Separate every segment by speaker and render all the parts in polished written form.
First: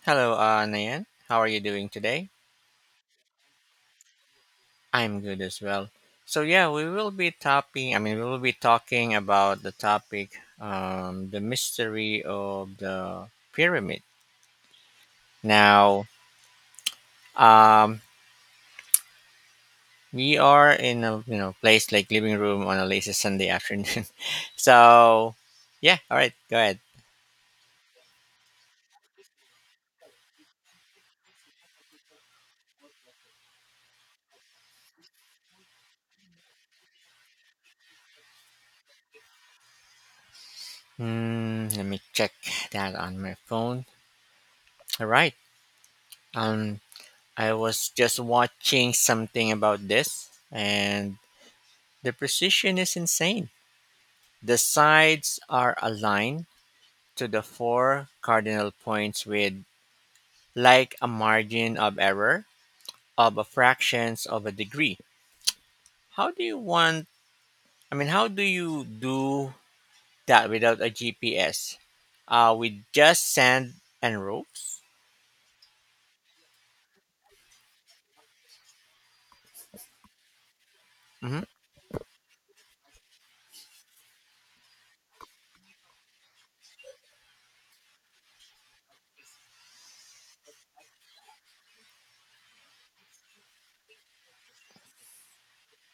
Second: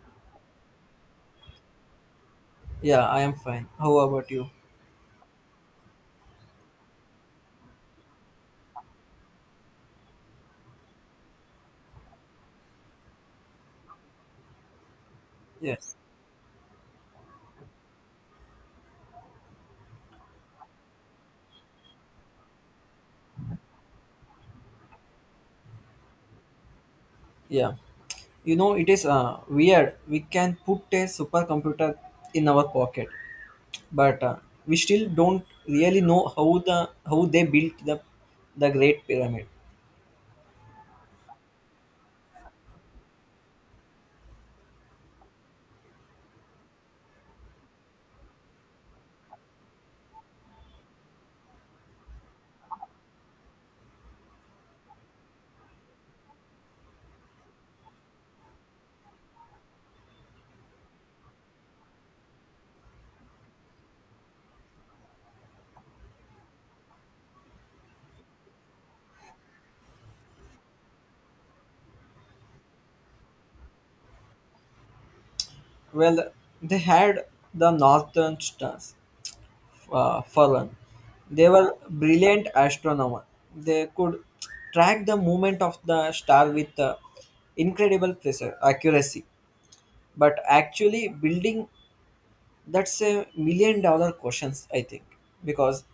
Speaker 1: Hello, Nayan. How are you doing today?
Speaker 2: Yeah, I am fine. How about you?
Speaker 1: I'm good as well. So yeah, we will be topping. I mean, we will be talking about the topic, the mystery of the pyramid.
Speaker 2: Yes.
Speaker 1: Now, um, we are in a place like living room on a lazy Sunday afternoon. so, yeah. All right, go ahead.
Speaker 2: Yeah. It is weird. We can put a supercomputer in our pocket, but we still don't really know how the how they built the Great Pyramid.
Speaker 1: Hmm, let me check that on my phone. All right. Um, I was just watching something about this and the precision is insane. The sides are aligned to the four cardinal points with like a margin of error of a fractions of a degree. How do you want I mean how do you do that without a GPS? Uh, with just sand and ropes?
Speaker 2: Well, they had the Northern Stars for one.
Speaker 1: Mhm.
Speaker 2: They were brilliant astronomers. They could track the movement of the star with incredible precision accuracy. But actually, building, that's $1 million questions, I think, because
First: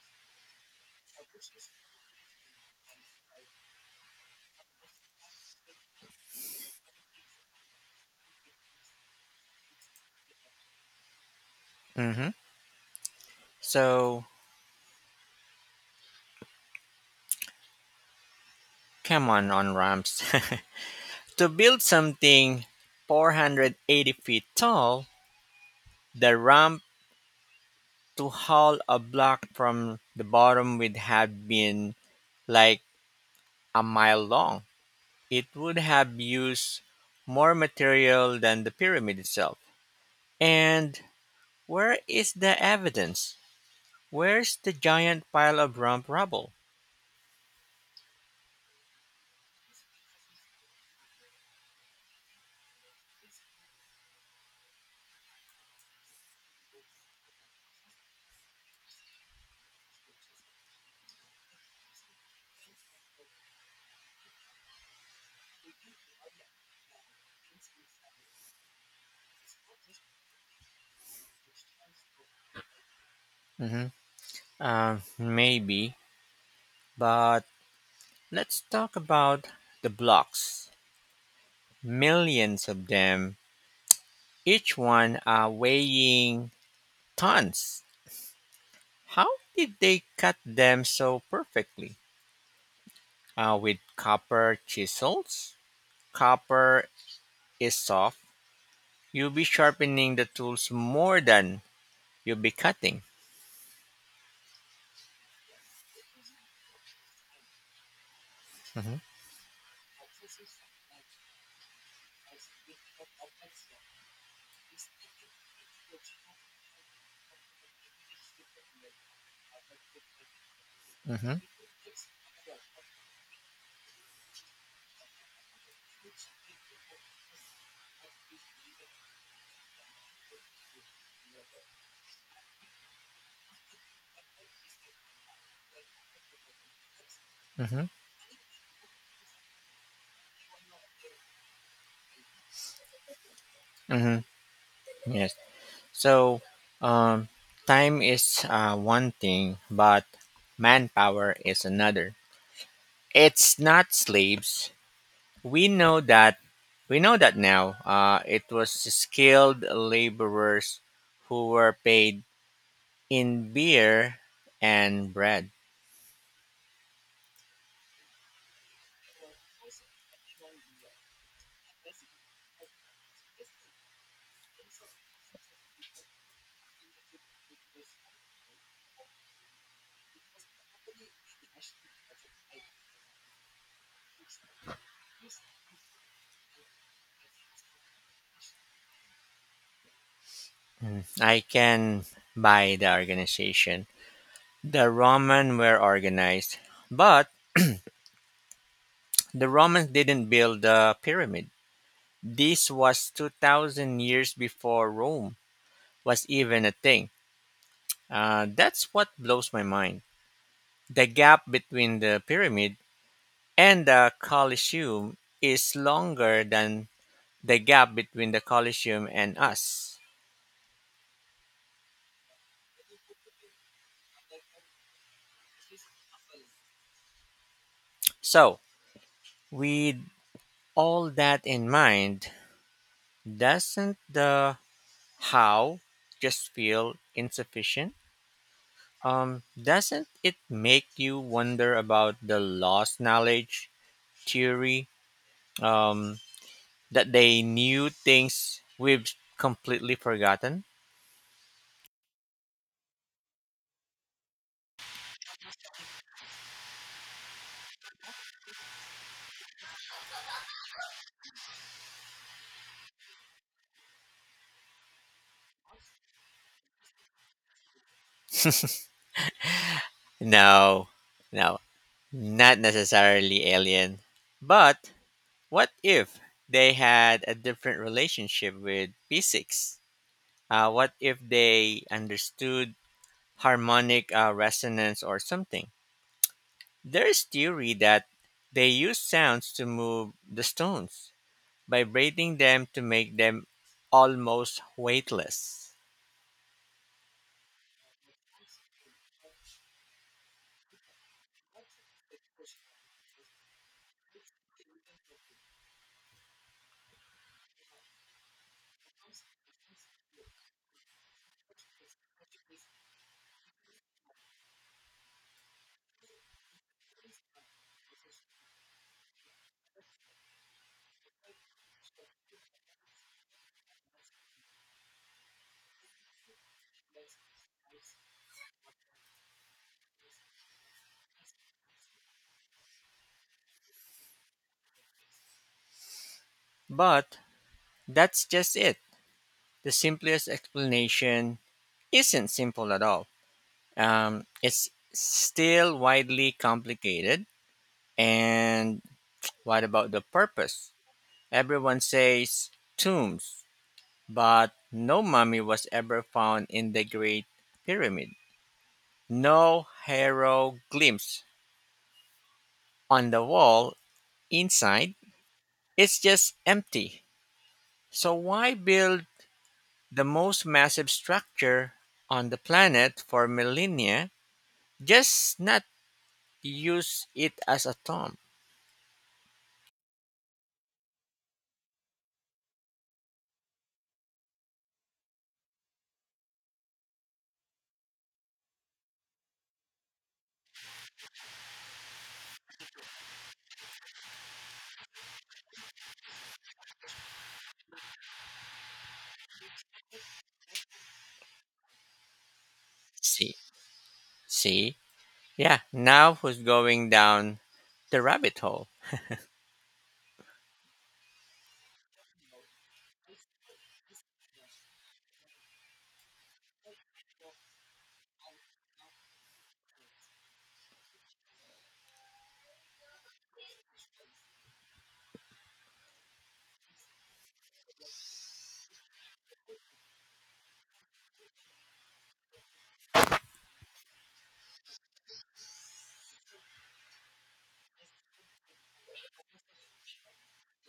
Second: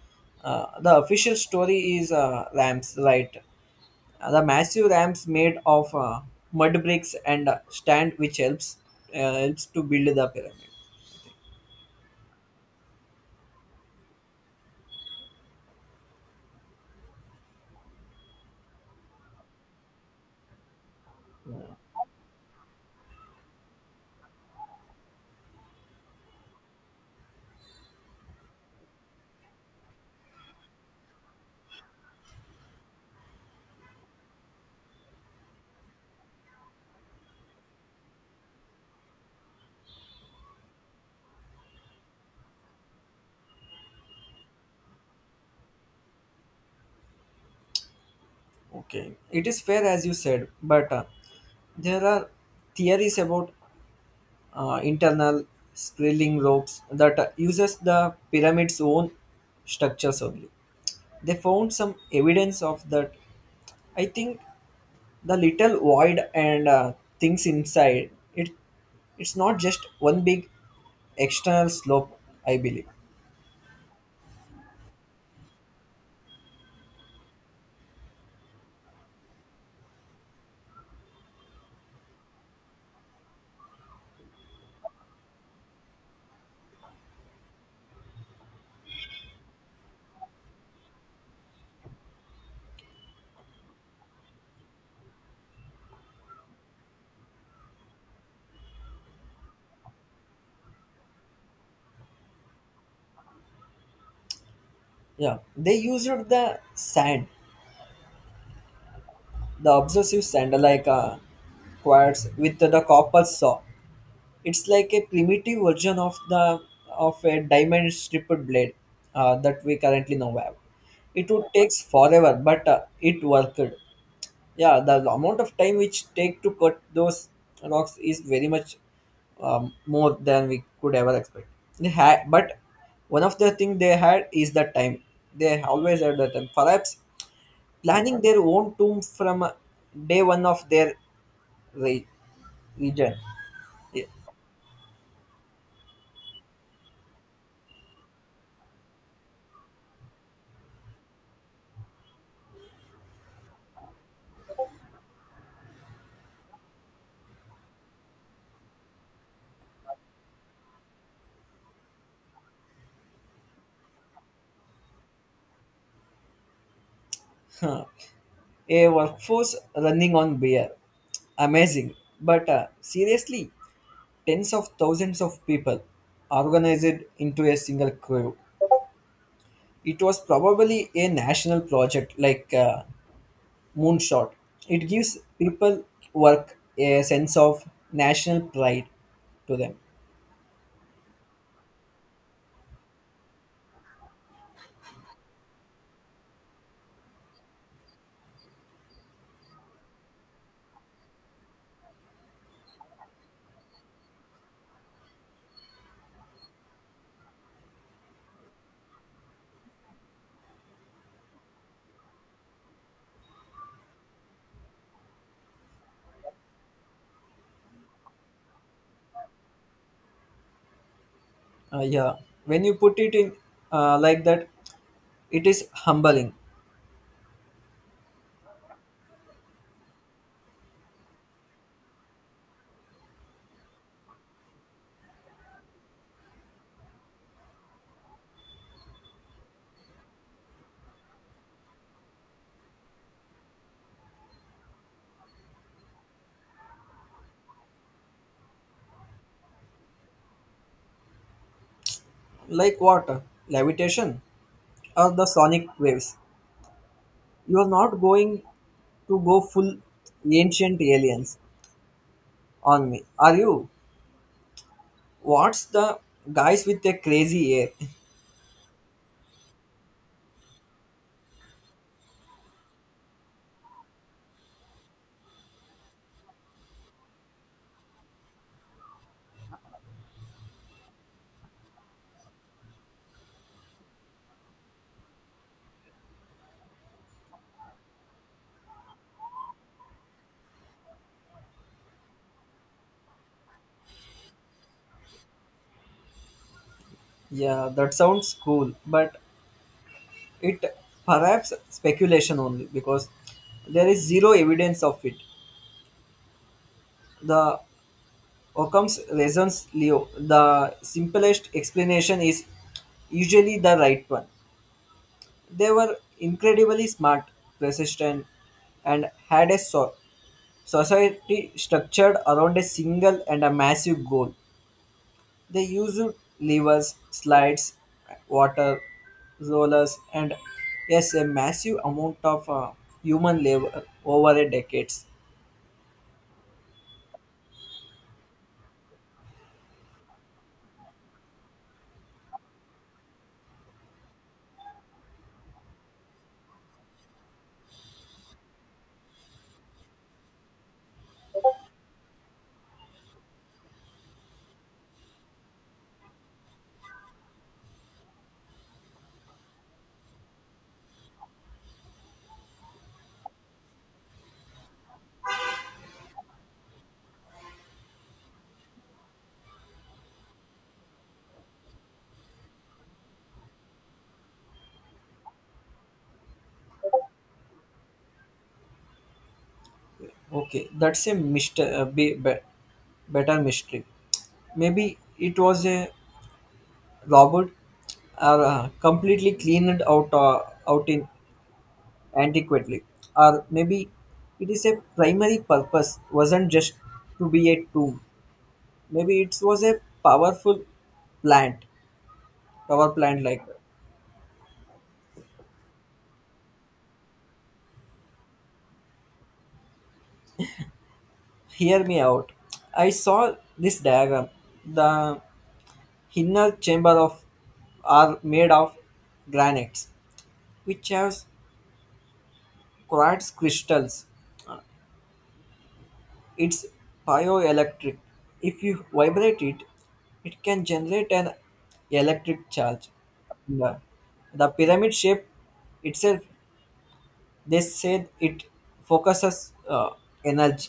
Speaker 2: the official story is ramps light. The massive ramps made of mud bricks and stand, which helps helps to build the pyramid.
Speaker 1: Mhm. So come on ramps. to build something 480 feet tall, the ramp to haul a block from the bottom would have been like a mile long. It would have used more material than the pyramid itself. And where is the evidence? Where's the giant pile of rump rubble?
Speaker 2: Okay, it is fair as you said, but there are theories about internal spiraling ropes that uses the pyramid's own structures only. They found some evidence of that, I think, the little void and things inside it. It's not just one big external slope, I believe.
Speaker 1: Hmm. Maybe, but let's talk about the blocks. Millions of them, each one weighing tons. How did they cut them so perfectly? With copper chisels. Copper is soft. You'll be sharpening the tools more than you'll be cutting.
Speaker 2: Yeah, they used the sand,
Speaker 1: Mm-hmm,
Speaker 2: the obsessive sand, like quartz with the copper saw. It's like a primitive version of the of a diamond stripped blade that we currently now have. It
Speaker 1: mm-hmm,
Speaker 2: would takes forever, but it worked. Yeah, the amount of time which take to cut those rocks is very much more than we could ever expect they had. But one of the thing they had is the time. They always had the time, perhaps
Speaker 1: mm-hmm,
Speaker 2: planning their own tomb from day one of their re- region.
Speaker 1: mm-hmm. Yes. So, um, time is one thing, but manpower is another. It's not slaves. We know that. We know that now. It was skilled laborers who were paid in beer and bread.
Speaker 2: Yeah. A workforce running on beer, amazing. But seriously, tens of thousands of people organized into a single crew. It was probably a national project, like Moonshot. It gives people work, a sense of national pride to them.
Speaker 1: Mm, I can buy the organization. The Roman were organized, but the Romans didn't build the pyramid. This was 2000 years before Rome was even a thing. That's what blows my mind. The gap between the pyramid and the Colosseum is longer than the gap between the Colosseum and us.
Speaker 2: Yeah, when you put it in like that, it is humbling.
Speaker 1: So, with all that in mind, doesn't the how just feel insufficient? Doesn't it make you wonder about the lost knowledge theory? Um, that they knew things we've completely forgotten?
Speaker 2: Like water, levitation, or the sonic waves. You are not going to go full ancient aliens on me, are you? What's the guys with the crazy hair?
Speaker 1: No, no, not necessarily alien. But what if they had a different relationship with physics? What if they understood harmonic resonance or something? There is theory that they use sounds to move the stones, vibrating them to make them almost weightless.
Speaker 2: Yeah, that sounds cool, but it perhaps speculation only, because there is zero evidence of it. The Occam's reasons leo, the simplest explanation is usually the right one. They were incredibly smart, persistent, and had a society structured around a single and a massive goal. They used levers, slides, water, rollers, and yes, a massive amount of human labor over a decades.
Speaker 1: But that's just it. The simplest explanation isn't simple at all. It's still widely complicated. And what about the purpose? Everyone says tombs, but no mummy was ever found in the Great Pyramid. No hieroglyphs on the wall inside, it's just empty. So why build the most massive structure on the planet for millennia just not use it as a tomb?
Speaker 2: Okay, that's a mister, better mystery. Maybe it was a robot or completely cleaned out out in antiquity, or maybe it is a primary purpose wasn't just to be a tomb. Maybe it was a powerful plant power plant,
Speaker 1: See,
Speaker 2: like,
Speaker 1: see, yeah. Now who's going down the rabbit hole?
Speaker 2: hear me out. I saw this diagram. The inner chamber of are made of granites, which has quartz crystals. It's bioelectric. If you vibrate it, it can generate an electric charge. The, the pyramid shape itself, they said it focuses uh, energy.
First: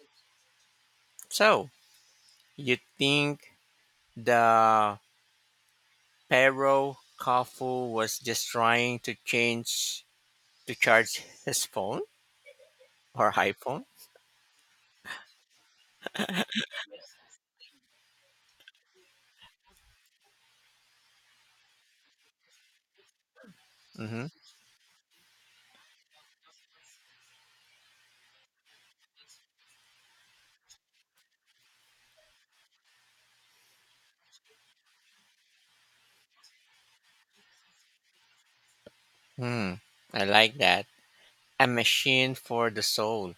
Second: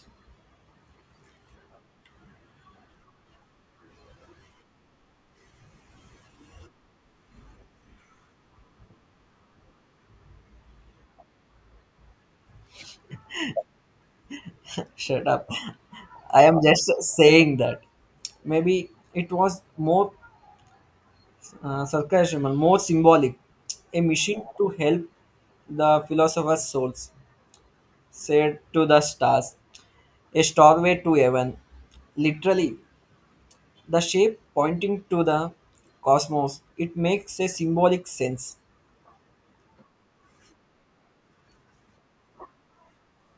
Speaker 1: So you think the Pharaoh Khufu was just trying to change to charge his phone or iPhone?
Speaker 2: Shut up. I am just saying that maybe it was more sarcasm and more symbolic, a
Speaker 1: Mm-hmm.
Speaker 2: mission to help the philosopher's souls, said to the stars, a stairway to heaven. Literally, the shape pointing to the cosmos, it makes a symbolic sense.
Speaker 1: Hmm. I like that. A machine for the soul.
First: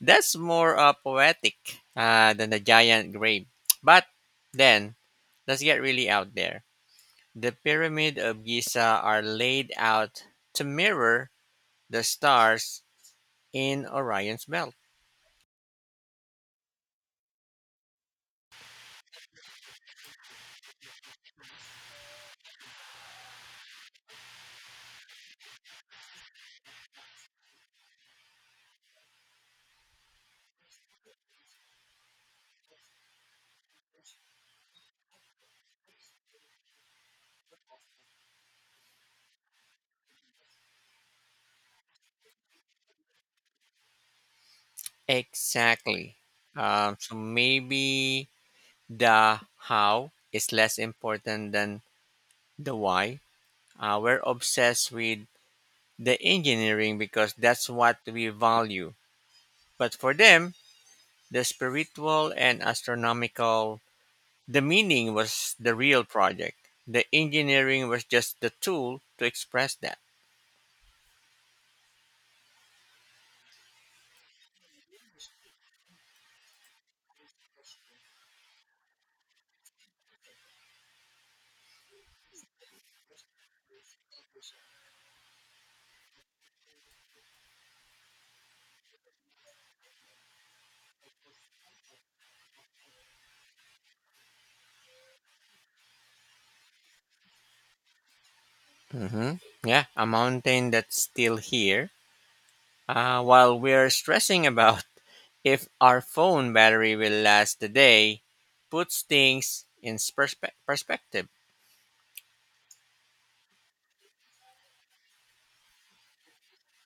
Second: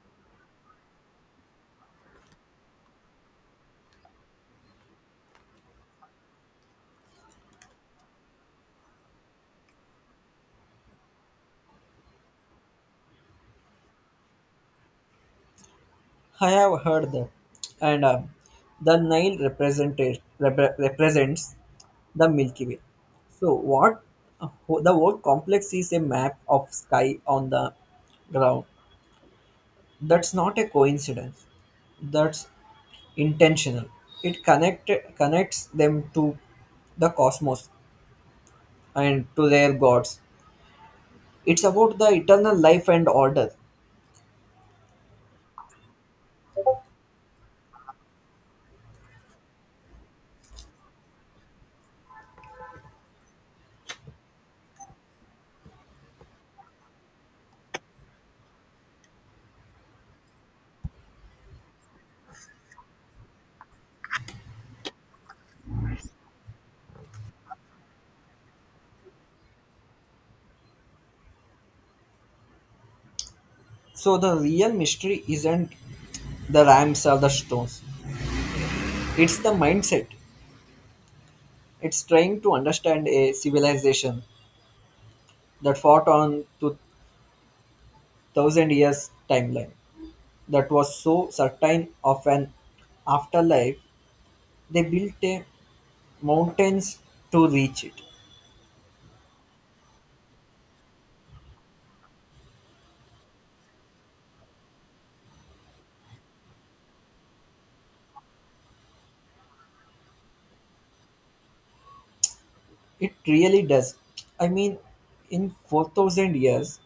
Speaker 1: That's more poetic than the giant grave. But then, let's get really out there. The pyramid of Giza are laid out to mirror the stars in Orion's belt.
Speaker 2: I have heard that, and the Nile represented represents the Milky Way. So what? The whole complex is a map of sky on the ground. That's not a coincidence. That's intentional. It connected connects them to the cosmos and to their gods. It's about the eternal life and order.
Speaker 1: Exactly. So maybe the how is less important than the why. We're obsessed with the engineering because that's what we value. But for them, the spiritual and astronomical, the meaning was the real project. The engineering was just the tool to express that.
Speaker 2: So the real mystery isn't the rams or the stones. It's the mindset. It's trying to understand a civilization that fought on to thousand years timeline, that was so certain of an afterlife they built a mountains to reach it.
Speaker 1: Hmm. Yeah, a mountain that's still here. While we're stressing about if our phone battery will last the day, puts things in perspective.
Speaker 2: It really does. I mean, in 4,000 years,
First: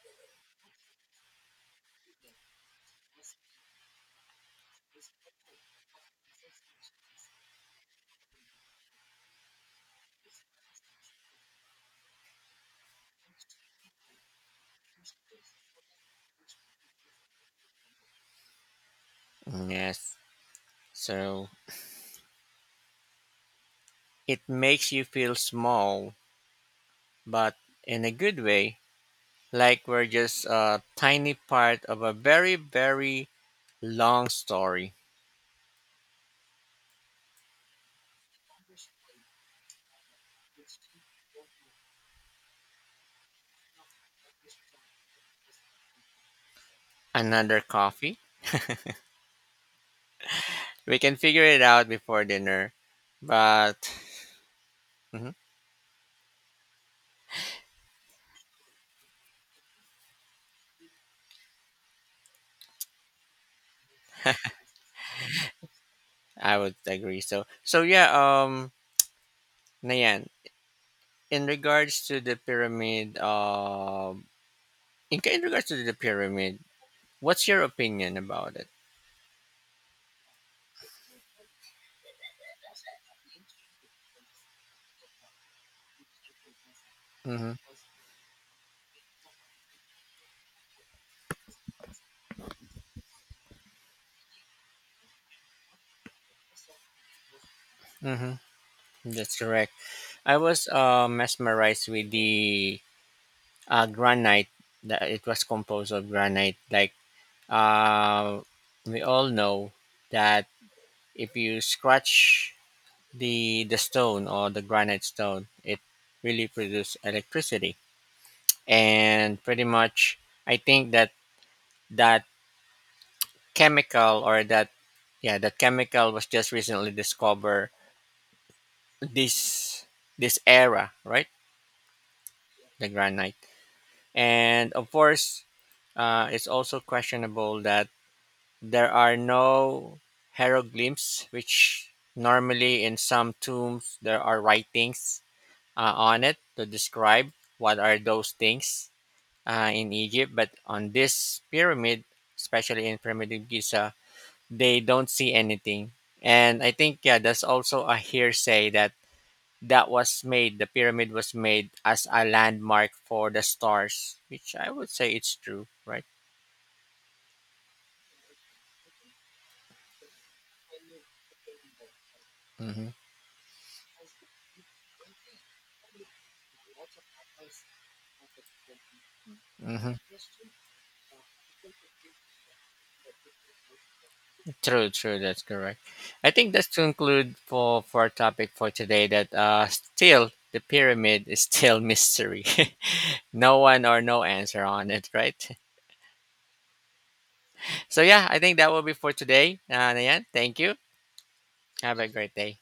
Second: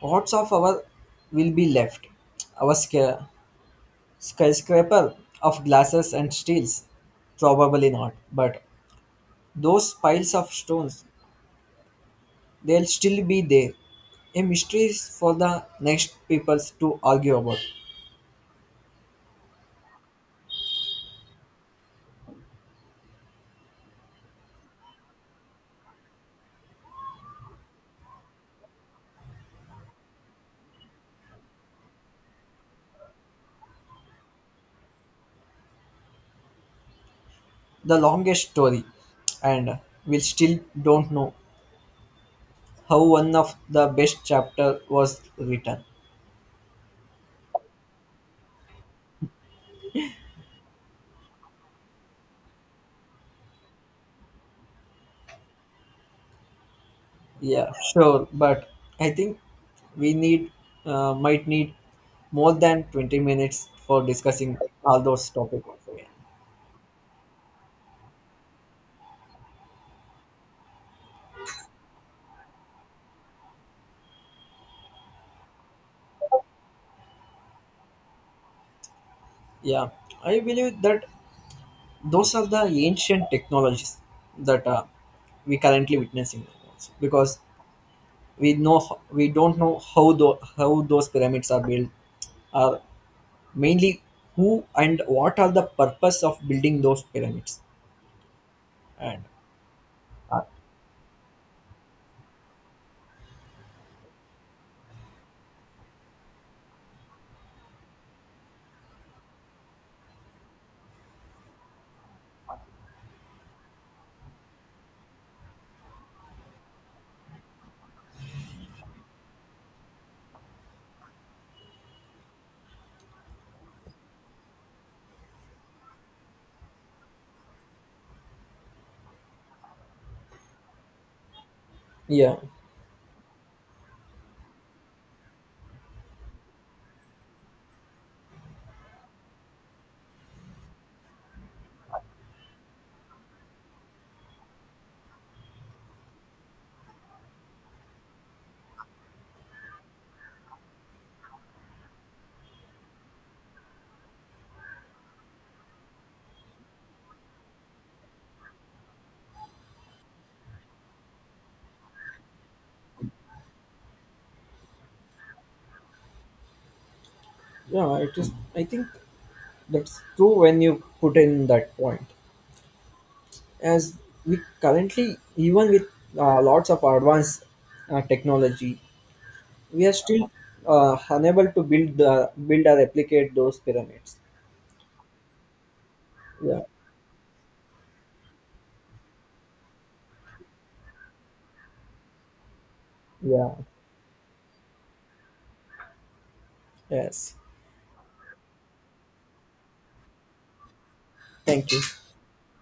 Speaker 2: what's of our will be left? Our skyscraper of glasses and steels, probably not. But those piles of stones, they'll still be there. A mystery is for the next peoples to argue about.
Speaker 1: Yes. So it makes you feel small, but in a good way, like we're just a tiny part of a very, very long story.
Speaker 2: The longest story, and we still don't know how one of the best chapter was written.
Speaker 1: Another coffee? We can figure it out before dinner. But mhm.
Speaker 2: Yeah, sure, but I think we need might need more than 20 minutes for discussing all those topics.
Speaker 1: I would agree. So yeah, Nayan, in regards to the pyramid uh in regards to the pyramid, what's your opinion about it?
Speaker 2: Yeah, I believe that those are the ancient technologies that we currently witnessing, because
Speaker 1: Mm-hmm.
Speaker 2: we know we don't know how how those pyramids are built, uh, mainly who and what are the purpose of building those pyramids.
Speaker 1: Mm-hmm.
Speaker 2: And
Speaker 1: That's correct. I
Speaker 2: uh,
Speaker 1: was mesmerized with the granite, that it was composed of granite. Like uh, we all know that if you scratch the stone or the granite stone, it really produces electricity. And pretty much I think that that chemical or that yeah, that chemical was just recently discovered this, this era, right?
Speaker 2: yeah.
Speaker 1: The granite. And of course it's also questionable that there are no hieroglyphs, which normally in some tombs there are writings on it to describe what are those things in Egypt. But on this pyramid, especially in primitive Giza, they don't see anything. And I think yeah, that's also a hearsay that that was made. The pyramid was made as a landmark for the stars, which I would say it's true, right?
Speaker 2: Yeah, it is, I think that's true when you put in that point,
Speaker 1: Mm-hmm.
Speaker 2: as we currently even with lots of advanced technology, we
Speaker 1: Mm-hmm.
Speaker 2: are still unable to build the build or replicate those pyramids.
Speaker 1: True, true. That's correct. I think
Speaker 2: Yeah.
Speaker 1: that's to include for our topic for today that still the pyramid is still mystery.
Speaker 2: Yeah.
Speaker 1: No one or no answer on it, right?
Speaker 2: Yes.
Speaker 1: So yeah, I think that will be for today. Nayan, thank you.
Speaker 2: Thank
Speaker 1: Have a
Speaker 2: you.
Speaker 1: great day.